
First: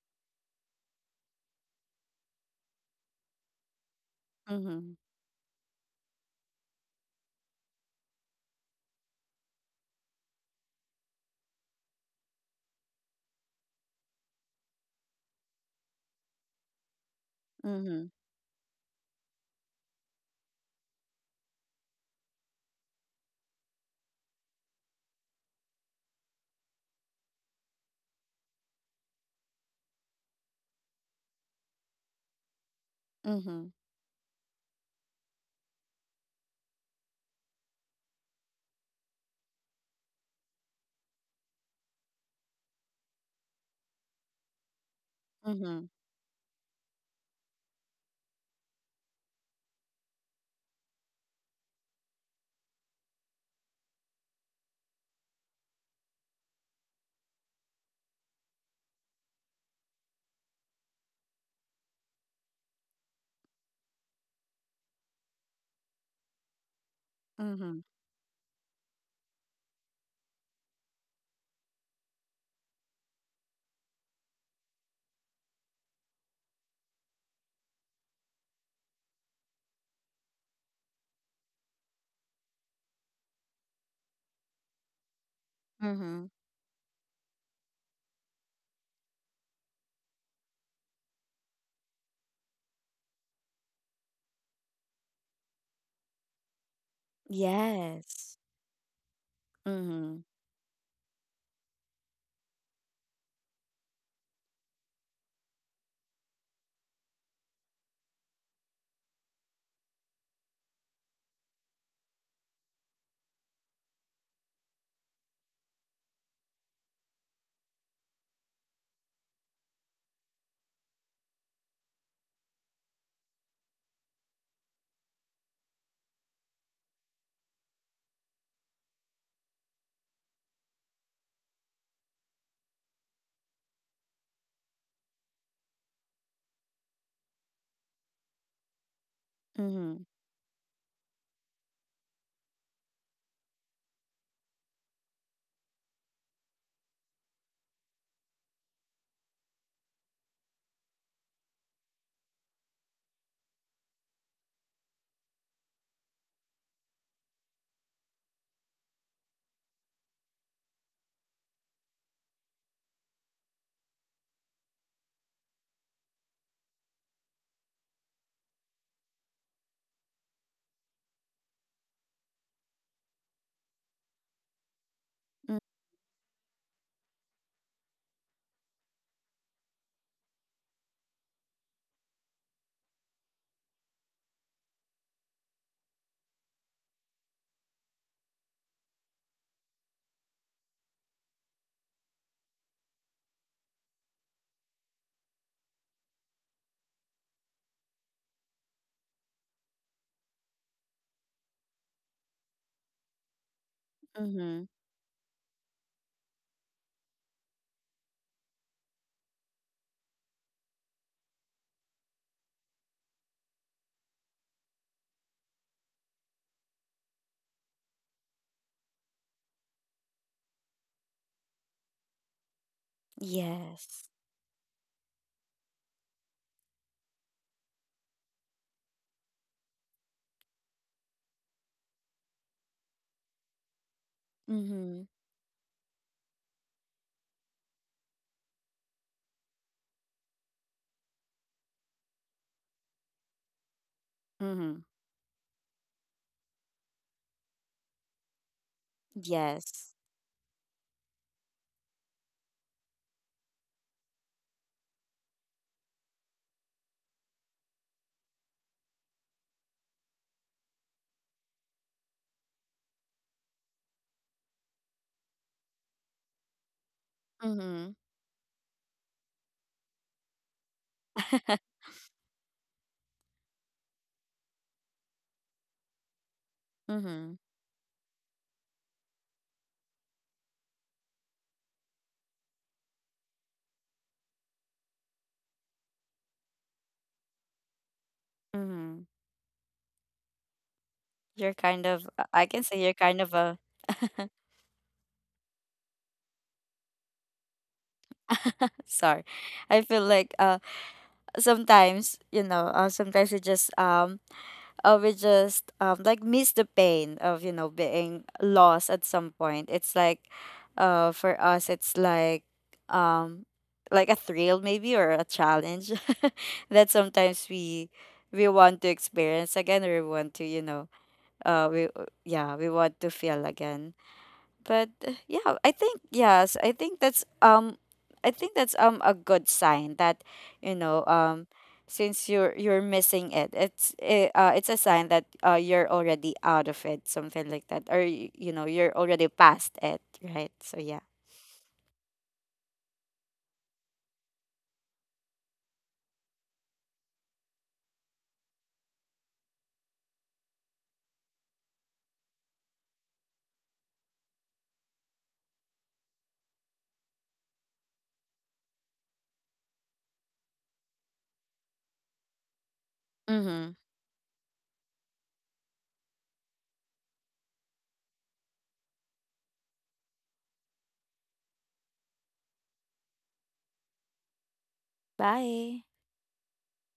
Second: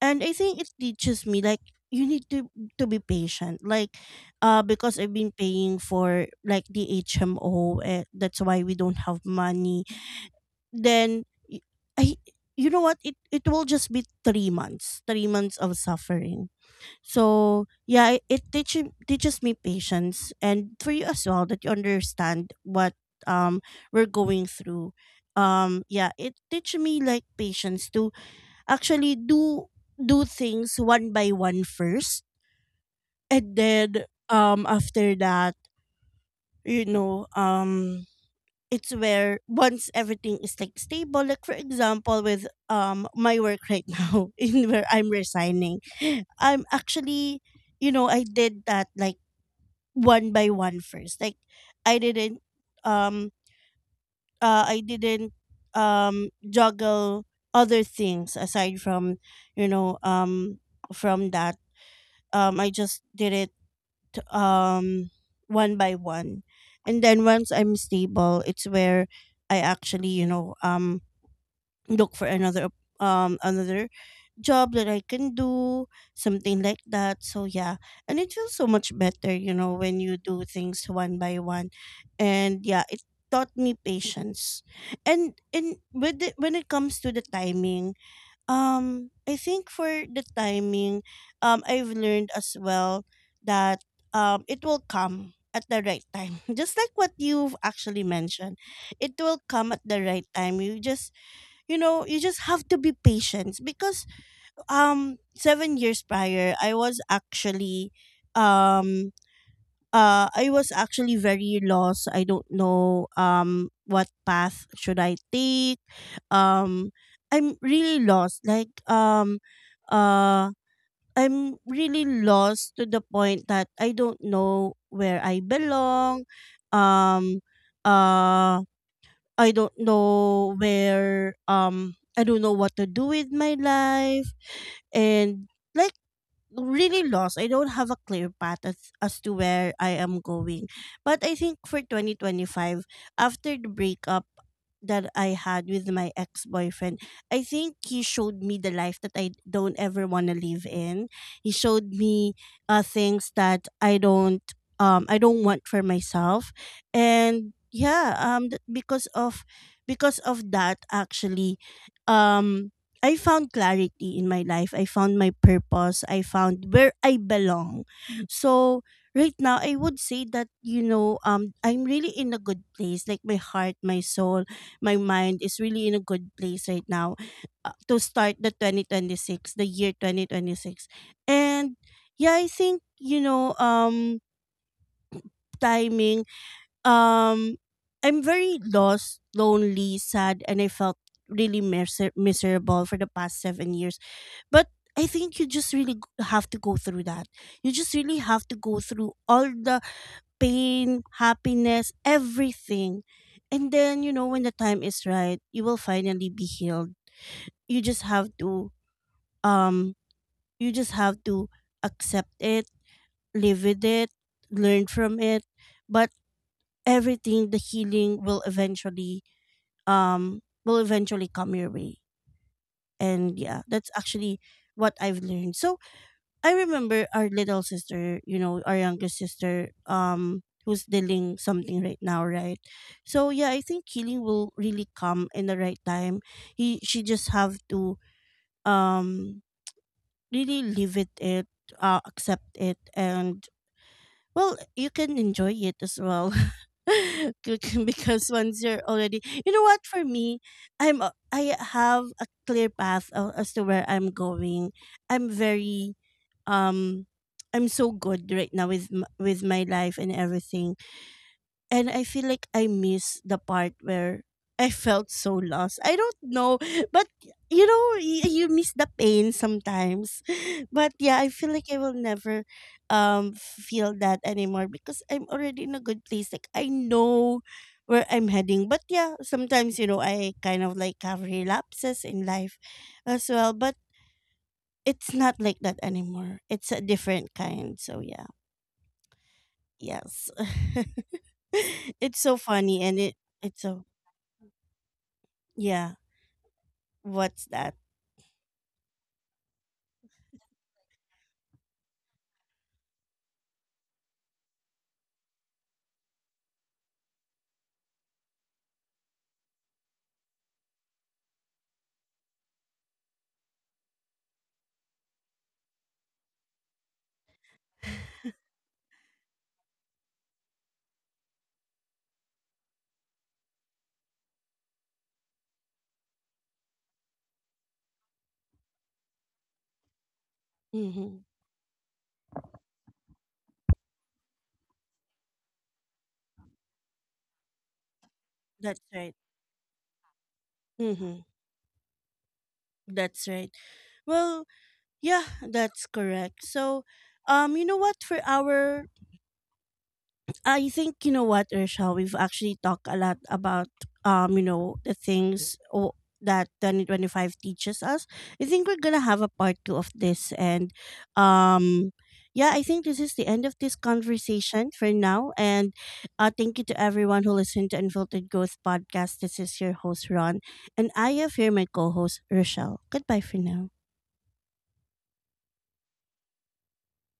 Speaker 1: And I think it teaches me like you need to be patient. Like
Speaker 2: Mm-hmm.
Speaker 1: because I've been paying for like the HMO, eh, that's why we don't have money. Then y- I you know what, it will just be 3 months, 3 months of suffering. So
Speaker 2: Mm-hmm.
Speaker 1: yeah, it teaches teaches me patience, and for you as well, that you understand what um we're going through. Um, yeah, it teaches me like patience to actually do do things one by one first. And
Speaker 2: Mm-hmm.
Speaker 1: then after that, you know, it's where once everything is like stable, like for example with my work right now in where I'm
Speaker 2: Mm-hmm.
Speaker 1: resigning,
Speaker 2: Mm-hmm.
Speaker 1: I'm actually, you know, I did that like one by one first. Like I didn't um I didn't juggle other things aside from, you know, from that. Um, I just did it um one by one. And then once I'm
Speaker 2: Mm-hmm.
Speaker 1: stable, it's where I actually, look for another another job that I can do, something like that, so yeah. And it feels so much better, you know, when you do things one by one. And yeah, it taught me patience. And with
Speaker 2: Mm-hmm.
Speaker 1: it, when it comes to the timing, I think for the timing, I've learned as well that it will come at the right time just like what you've actually
Speaker 2: Yes.
Speaker 1: mentioned. It will come at the
Speaker 2: Mm-hmm.
Speaker 1: right time, you just you just have to be patient because 7 years prior I was actually, um I was actually very lost. I don't know what path should I take. um I'm really lost, like uh I'm really lost to the point that I don't know where I belong. um uh I don't know where, I don't know what to do with my life. And, like, really lost. I don't have a clear path as to where I
Speaker 2: Mhm.
Speaker 1: am going. But I think for 2025, after the breakup that I had with my ex boyfriend, I think he showed me the life that I don't ever want to live in. He showed me things that I don't, I don't want for myself. And yeah, because of, because of that actually, um I found clarity in my life. I found my purpose. I found where I belong. So right now I would say that, I'm really in a good place. Like, my heart, my soul, my mind
Speaker 2: Mm.
Speaker 1: is really in a good place right now, to start the 2026, the year 2026. And yeah, I think, timing, um I'm very lost, lonely, sad, and I felt really miserable for the past 7 years. But I think you just really have to go through that. You just really have to go through all the pain, happiness, everything. And then, you know, when the
Speaker 2: Mhm.
Speaker 1: time is right, you will finally be healed. You just have to, um you just have to accept it, live with it, learn from it. But everything, the healing will eventually, will eventually come your way. And yeah, that's
Speaker 2: Yes.
Speaker 1: actually what I've learned. So I remember our little sister, you know, our youngest sister, who's dealing something right now, right? So yeah, I think healing will really
Speaker 2: Mhm.
Speaker 1: come in the right time. He, she just have to, um really live it, accept it, and, well,
Speaker 2: Mhm.
Speaker 1: you can enjoy it as well. Because once you're already, you know what,
Speaker 2: Yes.
Speaker 1: for me, I'm I have a clear path as to where I'm going. I'm very, um I'm so good right now with with my life and everything. And I feel like I miss the part where I felt so lost. I don't know, but you know,
Speaker 2: Mhm.
Speaker 1: you miss the pain sometimes. But yeah, I feel like I will never, feel that anymore because I'm already in a good place. Like, I
Speaker 2: Mhm.
Speaker 1: know where I'm heading. But yeah, sometimes, you know, I kind of like have relapses in life as well, but it's not like that anymore. It's a different kind. So yeah.
Speaker 2: Mhm.
Speaker 1: Yes.
Speaker 2: You're kind of
Speaker 1: It's so
Speaker 2: I can
Speaker 1: funny,
Speaker 2: say you're
Speaker 1: and it,
Speaker 2: kind of a
Speaker 1: it's so, yeah, what's that?
Speaker 2: sorry. I feel like sometimes, you know, sometimes it just we just like, miss the pain of, you know, being lost at some point. It's like, for us it's um, like a thrill maybe, or a challenge that sometimes we want to experience again, or we want to, you know, we yeah, we want to feel again. But yeah, I think, yes, I think that's I think that's a good sign that, you know
Speaker 1: Mhm.
Speaker 2: um since you're missing it, it's a sign that you're already out of it, something like that, or you know,
Speaker 1: That's
Speaker 2: you're
Speaker 1: right.
Speaker 2: already past it, right? So yeah.
Speaker 1: Mhm. That's right. Well, yeah, that's correct. So, you know what for our I think you know what, Ursha, we've actually talked a lot about, you know, the things that 2025 teaches us. I think we're gonna have a part two of this and, um yeah, I think this is the end of this
Speaker 2: Mhm.
Speaker 1: conversation for now. And thank you to everyone who listened to Unfiltered Growth Podcast. This is your host, Ron. And I have here my co host, Rochelle. Goodbye for now.
Speaker 2: Bye.